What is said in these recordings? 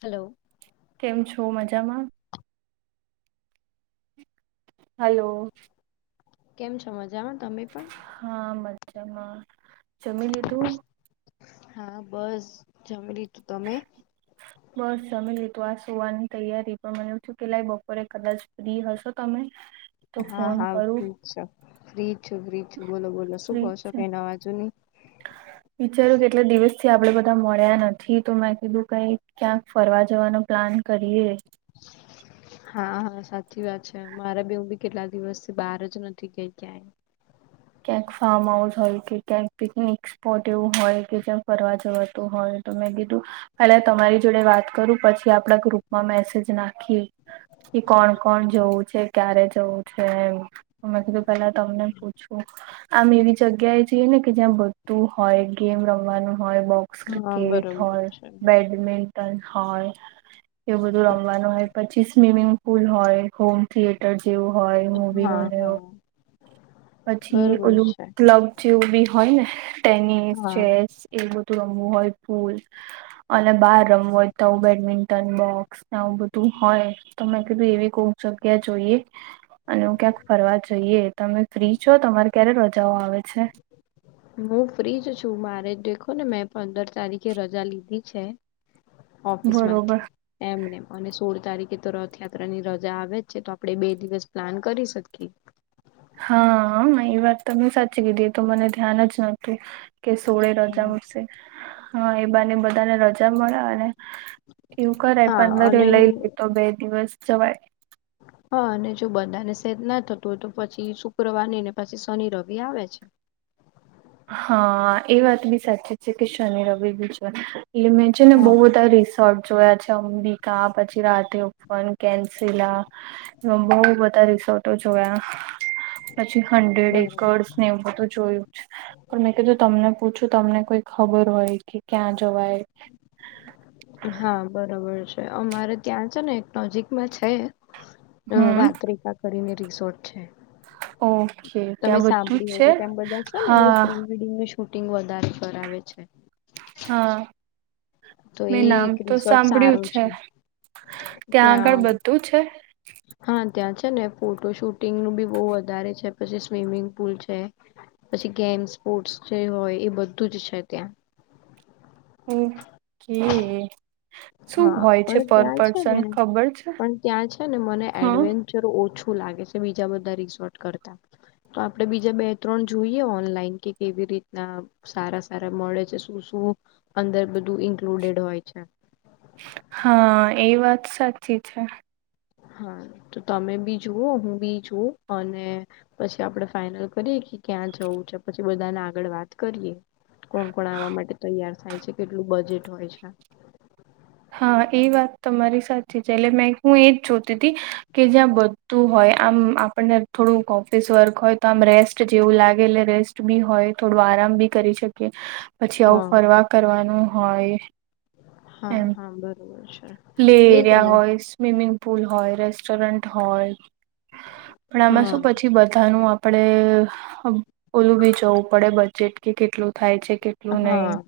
Hello કેમ છો મજામાં? હલો કેમ છો મજામાં તમે પણ? હા મજામાં. જમી લીધું? હા બસ જમી લીધું તમે? બસ જમી લીધું આ સુવાની તૈયારી પણ મને એવું થયું કે લાય બપોરે કદાચ ફ્રી હશો તમે? તો ફોન કરું. ફ્રીજ છું, ફ્રીજ છું બોલો બોલો શું કો છો કાઈ નવા જુની? હા [inaudible] વિચારુ કેટલા દિવસથી આપણે બધા મળ્યા નથી તો મેં કીધું કઈ ક્યાંક ફરવા જવાનો પ્લાન. કરીએ. હા હહ સાચી વાત છે. મારે બી હું બી કેટલા દિવસથી બાર જ નથી ગઈ ક્યાંય. ક્યાંક ફાર્મ હાઉસ હોય કે ક્યાંક પિકનિક પોટ એવું હોય કે જ્યાં ફરવા જવાતું હોય તો મેં કીધું પેલા તમારી જોડે વાત કરું પછી આપડા ગ્રુપમાં મેસેજ નાખ ખી કે કોણ કોણ જવું છે. ક્યારે જવું છે. મેં કીધું પેલા તમને પૂ છું આમ એવી જગ્યાએ જઈએ ને કે જ્યાં બધું હોય ગેમ રમવાનું હોય બો ક્સ હા ક્રિકેટ બરોબર હોય છે બેડ મિન્ટન હોય, એવું બધું રમવાનું હોય પછી સ્વિમિંગ પુલ હોય, હોમ થિયેટર જેવું હોય મુવીનો હા ને એવો હા પછી બરોબર ઓલુ છે ક્લબ જેવું બી હોય ને ટેનિસ, હા ચેસ એ બધું રમવું હોય પૂલ અને બાર રમવું હોય તો બેડમિન્ટન બોક્સ ને આવું બધું હોય તો મેં કીધું એવી કોક જગ્યા જોઈએ. અને ઓમ ક્યાંક ફરવા જઈએ તમે ફ્રી છો? તમારે ક્યારે રજાઓ આવે છે? હું ફ્રીજ છું, મારે દેખો ને મેં પંદર તારીખે રજા લીધી છે. બરોબર ઓફિસમાંથી એમને અને સોળ તારીખે તો રથયાત્રાની રજા આવે જ છે તો આપણેે બે દિવસ પ્લાન કરી શકીએ. હહ એ વાત તમેં સાચી કીધી એતો મને ધ્યાન જ નતું. કે સોળે હા રજા મૂકશે. હહ એ બાને બધાને રજા મળે અને એવું કરાય હા પંદરે અને લઈ લે તો બે દિવસ જવાય. હહ અને જો બધાને શેટ ના થતું હોય તો પછી શુક્રવાર નઈ ને પછી શનિ રવિ આવે છે. હા એ વાત બી સાચી છે કે શનિ રવિ બી છે એ મેં છે ને બહુ હા બધાં રિસોર્ટ જોયા છે. અંબિકા પછી રાધે ઉપવન, કેન્સીલા આમ બહુ બધા રિસોર્ટો જોયા. પછી હંડ્રેડ બરોબર. એકર્સને એવું બધું જોયું છ પણ મેં કીધું તમને પૂછું તમને કોઈ ખબર હોય કે ક્યાં જવાય. હા બરોબર છે. અમારે ત્યાં છે ને એક નજીકમાં છે. અ હમ વાતરેખા કરીને રિસોર્ટ છે. ઓકે તમે ત્યાં બધું સાંભળ્યું જ હો છે તો ત્યાં બધા છે ને બધું હા પ્રી-વેડિંગની શૂટિંગ વધારે કરાવે છે. હા તો એ મેં નામ એક તો રિસોર્ટ સાંભળ્યું સારું છે. ત્યાં આગળ બધું છે? હા, ત્યાં છે ને ફોટો શૂટિંગનું બી બો વધારે છે, પછી સ્વિમિંગ પુલ છે. પછી ગેમ સ્પોર્ટ્સ જે હોય એ બધું જ છે ત્યાં. ઓકે. શું હા, હોય છે પણ પર ત્યાં છે ને પર્સન ખબર છે પણ ત્યાં છે ને મને હ એડવેન્ વેન્ચર ઓછું લાગે છે બીજા બધા રિસોર્ટ કરતા. તો આપડે બીજા બે ત્રણ જોઈએ ઓનલાઈન કે કેવી રીતના સારા સારા મળે છે, શું શું અંદર બધું ઇન્કલુડેડ હોય છે. હા, એ વાત સાચી છે. હા, તો તમે બી જુઓ હું બી જોવ અને પછી આપડે ફાઈનલ કરીએ કે ક્યાં જવું છે પછી બધાને આગળ વાત કરીએ. કોણ કોણ આવા માટે તૈયાર થાય છે, કેટલું બજેટ હોય છે. હા, એ વાત તમારી સાચી છે, એટલે મેં હું એજ જોતી તી કે જ્યાં બધું હોય, આમ આપણને થોડુંક ઓફિસ વર્ક હોય તો આમ રેસ્ટ જેવું લાગે એટલે રેસ્ટ ટ બી હોય, થોડું આરામ બી કરી શકીએ, પછી આવું હા ફરવા કરવાનું હોય હા, એમ હા, બરોબર છે. પ્લે એજ એરિયા ને હોય, સ્વિમિંગ પુલ હોય, રેસ્ટોરન્ટ હોય. પણ આમાં હા શું પછી બધાનું આપડે હ ઓલું બી જોવું પડે બજેટ કે કેટલું થાય છે કે હા,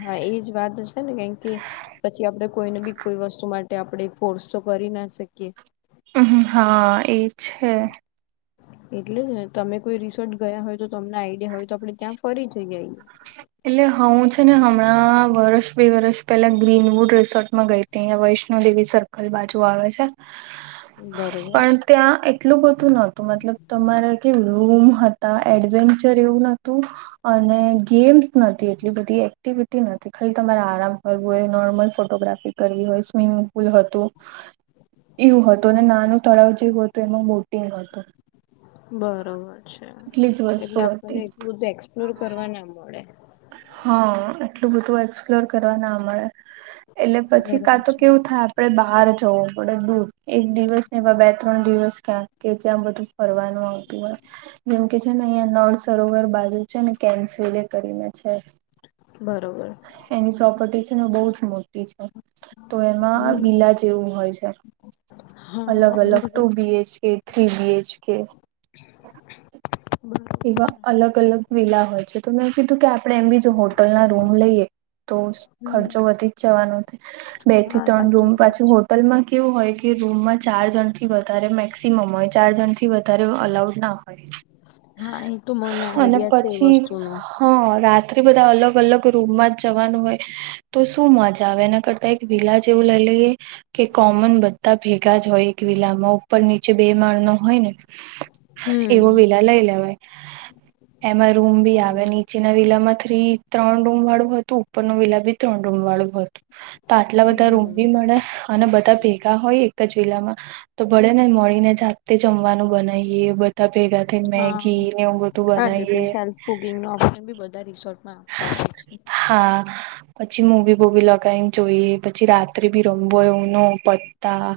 હા, એજ વાત છે ને કેમકે પછી આપડે કોઈને બી કોઈ વસ્તુ માટે આપડે ફોર્સ તો કરી ના શકીએ. હમ્મ, હા એ છે. એટલેજ ને તમે કોઈ રિસોર્ટ ગયા હોય તો તમને આઈડિયા હોય તો આપડે ત્યાં ફરી જઈ આઈ. એટલે હું છે, ને હમણાં વર્ષ બે વર્ષ પેલા ગ્રીનવુડ રિસોર્ટમાં ગઈ અહિયાં વૈષ્ણોદેવી સર્કલ બાજુ આવે છે. બરોબર પણ ત્યાં એટલું બધું નતું, મતલબ તમારે કે રૂમ હતા, એડવેન્ચર એવું નતું અને ગેમ્સ નથી એટલી બધી, એક્ટિવિટી નથી. ખાલી તમારે આરામ કરવું હોય, નોર્મલ ફોટોગ્રાફી કરવી હોય, સ્વિમિંગ પુલ હતું એવું હતું અને નાનું તળાવ જેવું હતું, એમાં મોટિંગ હતું. બરોબર છે, એટલી જ એટલે વસ્તુ આપણને હતી એટલું બધું એક્સપ્લોર કરવા ના મળે. હા, એટલું બધું એક્સપ્લોર કરવા ના મળે એટલે પછી બરોબર કાતો છે કેવું થાય આપડે બહાર જવું પડે દૂર એક દિવસ ને એમાં બે ત્રણ દિવસ ક્યાંક કે જ્યાં બધું ફરવાનું આવતું હોય. જેમકે છે ને અહિયા નળ સરોવર બાજુ છે, ને કેન્સેલે કરીને છે. બરોબર. એની પ્રોપર્ટી છે ને બોજ મોટી છે. તો એમાં હમ વિલા જેવું હોય છે. હા અલગ હા અલગ ટુ બરોબર B H K, three B H કે, [inaudible] બરોબર એવા છે અલગ અલગ વીલા હોય છે, તો મેં કીધું કે આપડે એમ બી જો હોટલ ના રૂમ લઈએ, તો હમ ખર્ચો વધીજ જવાનો બે થી હા ત્રણ સાચી રૂમ જ વાત પાછી છે હોટલમાં એવું હોય કે રૂમમાં ચાર જણ થી વધારે મેક્સિમમ હોય. ચાર જણથી વધારે અલાઉડ ના હોય. હા, એ તો મને અને આઈડિયા છે, એ પછી વસ્તુનો હા, રાત્રે બધા અલગ અલગ રૂમમાં જ જવાનું હોય. તો શું મજા આવે એના કરતા એક વિલા જેવું લઈ લઈએ. કે કોમન બધા ભેગા જ હોય એક વિલામાં, ઉપર નીચે બે માળનો હોય ને હમ એવો વિલા લઈ લેવાય. એમાં રૂમ બી હા આવે, નીચેના વિલામાં થ્રી ત્રણ રૂમ વાળું હતું, ઉપરનું વિલા બી ત્રણ રૂમ વાળું હતું. તો આટલા બધા રૂમ બરોબર બી મળે અને બધા ભેગા હોય એક જ વિલામાં. તો ભળે ને મળીને જાતેતે જમવાનું બનાવીએ બધા ભેગા થઈને હા મેગી ને એવું બધું હા તો તું બનાવીએ સેલ્ફ કુકિંગ નુ ઓપ્શન બી બધા રિસોર્ટમાં. આપતા હોય છે. હા પછી મૂવી બુવી લગાઈને જોઈ પછી રાત [unintelligible] તા,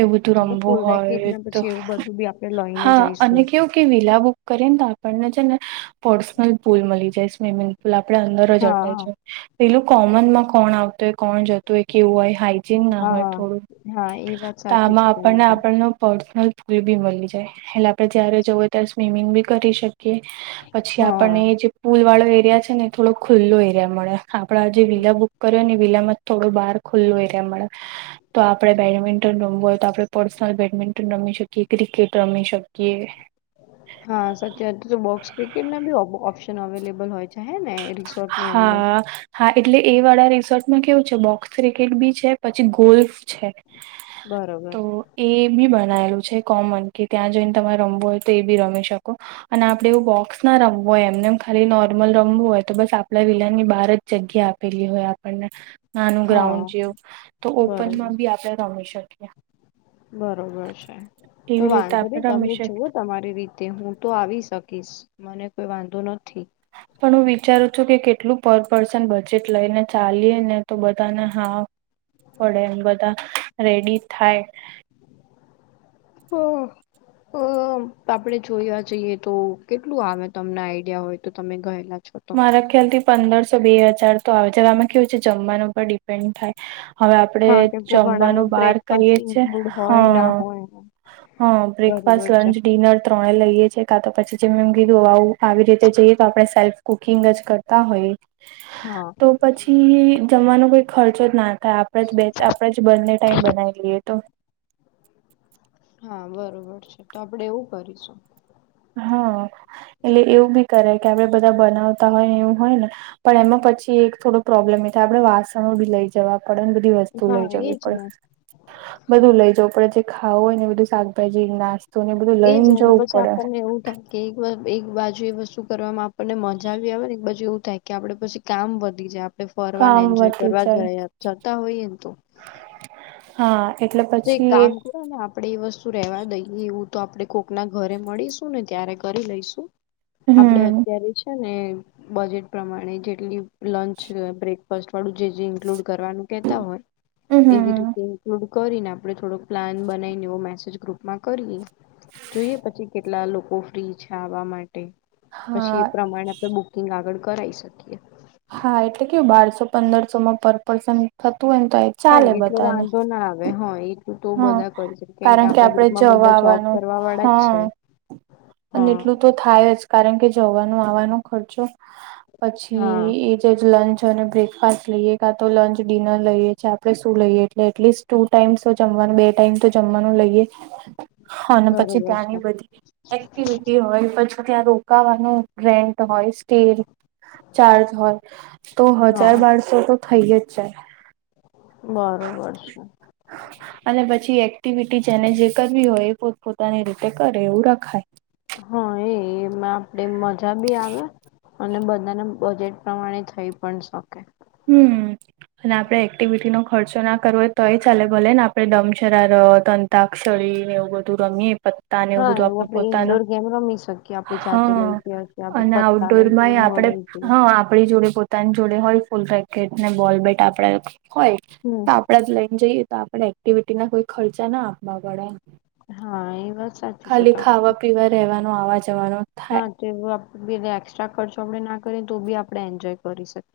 એ બધું એટલે રમવું ફૂલ રેકેટ હોય ને તો, પછી એવું બધું બી આપડે લઈને હા અને જઈશું. કેવું કે વિલા બુક કરીએને તો આપણને છે, ને પર્સનલ પુલ મળી જાય સ્વિમિંગ પેલા આપડે અંદર જ અપે હા છે, પેલું કોમન માં કોણ આવતું હોય કોણ જતું હોય કેવું હોય. હાઈજીન ના હોય હા થોડું, હા એ વાત તો સાચી આમાં છે આપણને તમારી. આપણનો પર્સનલ એ બી મળી જાય, એટલે આપડે જયારે જવું ત્યારે સ્વિમિંગ બી કરી શકીએ. કે પછી હા. આપણને જે પુલ વાળો એરિયા છે, ને એ થોડો ખુલ્લો એરિયા મળે. હ આપડે આજે વિલા બુક કર્યો ને વિલામાં જ થોડો બહાર ખુલ્લું એરીયા મળે. તો આપડે બેડમિન્ટન રમવું હોય તો આપડે પર્સનલ બેડમિન્ટન રમી શ કીએ, ક્રિકેટ રમી શકીએ. હા સત્ય તો બોક્સ ક્રિકેટના બી અમ ઓપ્શન અવેલેબલ હોય છે, હે ને રિસોર્ટની અંદર. હા હા એટલે એ વાળા રિસોર્ટમાં કેવું છે બોક્સ ક્રિકેટ બી છે પછી ગોલ્ફ છે, બરોબર. તો એ બી બનાયેલું છે, કોમન કે ત્યાં જોઈને તમારે રમવું હોય તો એ બી રમી શકો. અને આપડે એવું બોક્સ ના રમવું હોય એમને એમ ખાલી નોર્મલ રમવું હોય. તો બસ આપણા વિલા ની બહાર જ જગ્યા આપેલી હોય આપણને. નાનું હા ગ્રાઉન્ડ જેવું, તો બરોબર ઓપનમાં બી આપડે રમી શકીએ. બરોબર છે, તો એવી રીતે વાંધો આપણે નહી રમી તમે શકીએ જુઓ તમારી રીતે હું તો આવી શકીશ મને કોઈ વાંધો નથી. પણ હું વિચારું છું કે કેટલું પર પર્સન બજેટ લઈને ચાલીએ ને તો બધાને હા પડે એમ બધા, રેડી થાય. હમ્મ. હમ્મ આપડે જોવા જઈએ તો કેટલું આવે તમને આઈડિયા હોય તો તમે ગયેલા છો. તો મારા ખ્યાલ થી પંદરસો બે હજાર તો આવે છે આમાં કેવું છે જમવાનું પણ ડીપેન્ડ થાય, હવે આપણેે હા કેમ કે જમવાનું ઘણામાં બાર બ્રેકફાસ્ટ કરીએ છીએ ઇન્ક્લુડ હ. હોય ના હોય હા બ્રેકફાસ્ટ બરોબર છે લંચ ડિનર. ત્રણે લઈએ છીએ કા તો પછી જેમ એમ કીધું આવું આવી રીતે જઈએ તો આપણે સેલ્ફ કુકિંગ જ કરતા હોય, હા તો પછી જમવાનો કોઈ ખર્ચો જ ના થાય આપણે જ આપણે જ બંને ટાઈમ બનાવી લઈએ તો. હા બરોબર છે તો આપડે એવું કરીશું. હા, એટલે એવું બી કરે કે આપડે બધા બનાવતા હોય એવું હોય ને. પણ એમાં પછી એક થોડો પ્રોબ્લેમ એ થાય આપડણે વાસણો બી લઈ જવા પડે ને બધી વસ્તુ હા લઈ જવી એજ પડે. ને બધું લઇ જાઉં પડે જે ખાવું હોય ને એ બધું શાકભાજી નાસ્તા એ જ નહી તો પછી આપણને એવું થાય. કે એક એક બાજુ એ વસ્તુ કરવાવામાં આપણને મજા આવી આવે ને એક બાજુ એવું થાય કે આપડે પછી કામ વધી જાય. આપડે ફરવા કામ એન્જોય વધી કરવા જ જાય જતા હોય એને તો. હા એટલે તો પછી કામ એક કરો ને આપણેે એ વસ્તુ રેવા દઈએ એવું તો આપણે કોક ના ઘરે મળીશું ને ત્યારે કરી લઈશું. આપડે હમ અત્યારે છે ને બજેટ પ્રમાણે જેટલી લંચ બ્રેકફાસ્ટ વાળું જે જે ઇન્ક્લુડ કરવાનું કેહેતા હોય. એવી હમ રીતે થોડું કરી ને આપડે થોડોક પ્લાન બનાવીને એવો મેસેજ ગ્રુપમાં કરીએ. જોઈએ પછી કેટલા લોકો ફ્રી છે આવા માટે, પછી હા એ પ્રમાણે આપણે બુક આગળ કરાવી શકીએ. હા એટલે કેવું બારસો પંદરસો માં પર પર્સન થતું હોયને તો હા ચાલે એટલો બધાને વાંધો ના આવે હ. તો હા બધા કરી શકે કેમ કે કારણ આપડા આપડે ગ્રુપમાં જવા બધા જોબ આવવાનું કરવા વાળા જ છે. હા અને હા એટલું તો થાય જ કારણ કે જવાનું આવાનો ખર્ચો પછી હા એ જે લંચ અને બ્રેક ખાસ લઈએ કા તો લંચ ડિનર લઈએ છે આપણે શું લઈએ એટલે એટલીસ્ટ ટુ ટાઈમ્સ તો જમવાનું બે ટાઈમ તો જમવાનું લઈએ ને હ અને પછી બરોબર છે ત્યાંની બધી એક્ટિવિટી હોય પછી ત્યાં રોકાવાનું ગ્રેન્ટ હોય સ્ટીલ ચાર્જ હોય તો હા હજાર બારસો તો તો થઈ જાય બરોબર છે અને પછી એક્ટિવિટી જેને જે કરવી હોય એ પોત પોતાની રીતે કરે એવું રખાય હા એ એમાં આપડે મજા બી આવે અને બધાના બજેટ પ્રમાણે થઈ પણ શકે હમ્મ. અને આપડણે એક્ટિવિટી નો ખર્ચો ના કરવો હોય તોય ચાલે ભલે ને આપડણે દમ શરાર તંત્ર અંતાક્ષળી ને એઉ બધું રમીએ પતા એવું હા બધું આપણું આપડે પોતાનું ઈન્ડોર ગેમ રમી શકીએ આપડી જાતે હા લઈ ગયા છીએ આપડે અને પત્તા લઈ જઈએ આઉટડોરમાં ઉનો આપણેે લઈ જઈએ હા આપણી જોડે પોતાની જોડે હોય ફૂલ રેકેટ ને બોલ બેટ આપડે હોય હમ તો આપડા જ લઈને જઈએ તો આપણે એક્ટિવિટી ના કોઈ ખર્ચા ના આપવા પડે હા એ વાત સાચી છે તમારી રહેવા આવા જવાનું હા તે એક્સ્ટ્રા ખર્ચો આપડણે ના કરીએ તો બી આપણે એન્જોય કરી શકીએ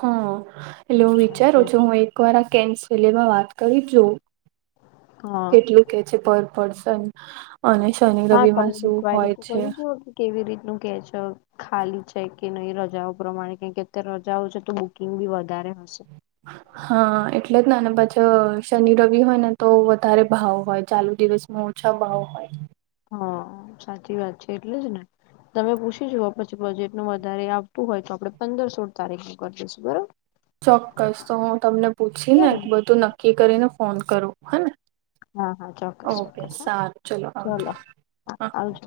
હા એટલે હું સાચે વિચારું છું છે. હું એ રા કેસલેમાં વાત કરી જો હા કેટલું છે. પર પર્સન અને શનિ હા રવિ તમે માં શું ઇન્ક્વાયરી હોય તો છે. કરી જુઓ કે કેવી રીતનું કે છે. ખાલી છે. કે નહી રજાઓ પ્રમાણે કે અત્યારે રજાઓ છે. તો બુકીગ બી વધારે હશે હા [unintelligible] હા એટલે જ પાછી શનિ રવિ હોય ને તો વધારે ભાવ હોય ચાલુ દિવસમાં ઓછા ભાવ હોય. હા સાચી વાત છે. એટલે જ ને તમે પૂછી જુઓ પછી બજેટનું વધારે આવતું હોય તો આપડે પંદર સોળ તારીખ નું કરી દઈશું બરોબર. ચોક્કસ તો હું તમને પૂછી ને એક હા બધું નક્કી કરીને ફોન કરું હેને હા ચોક્કસ ઓકે ચોક્કસ હા સારું ચાલો આવજો ચલો આવજો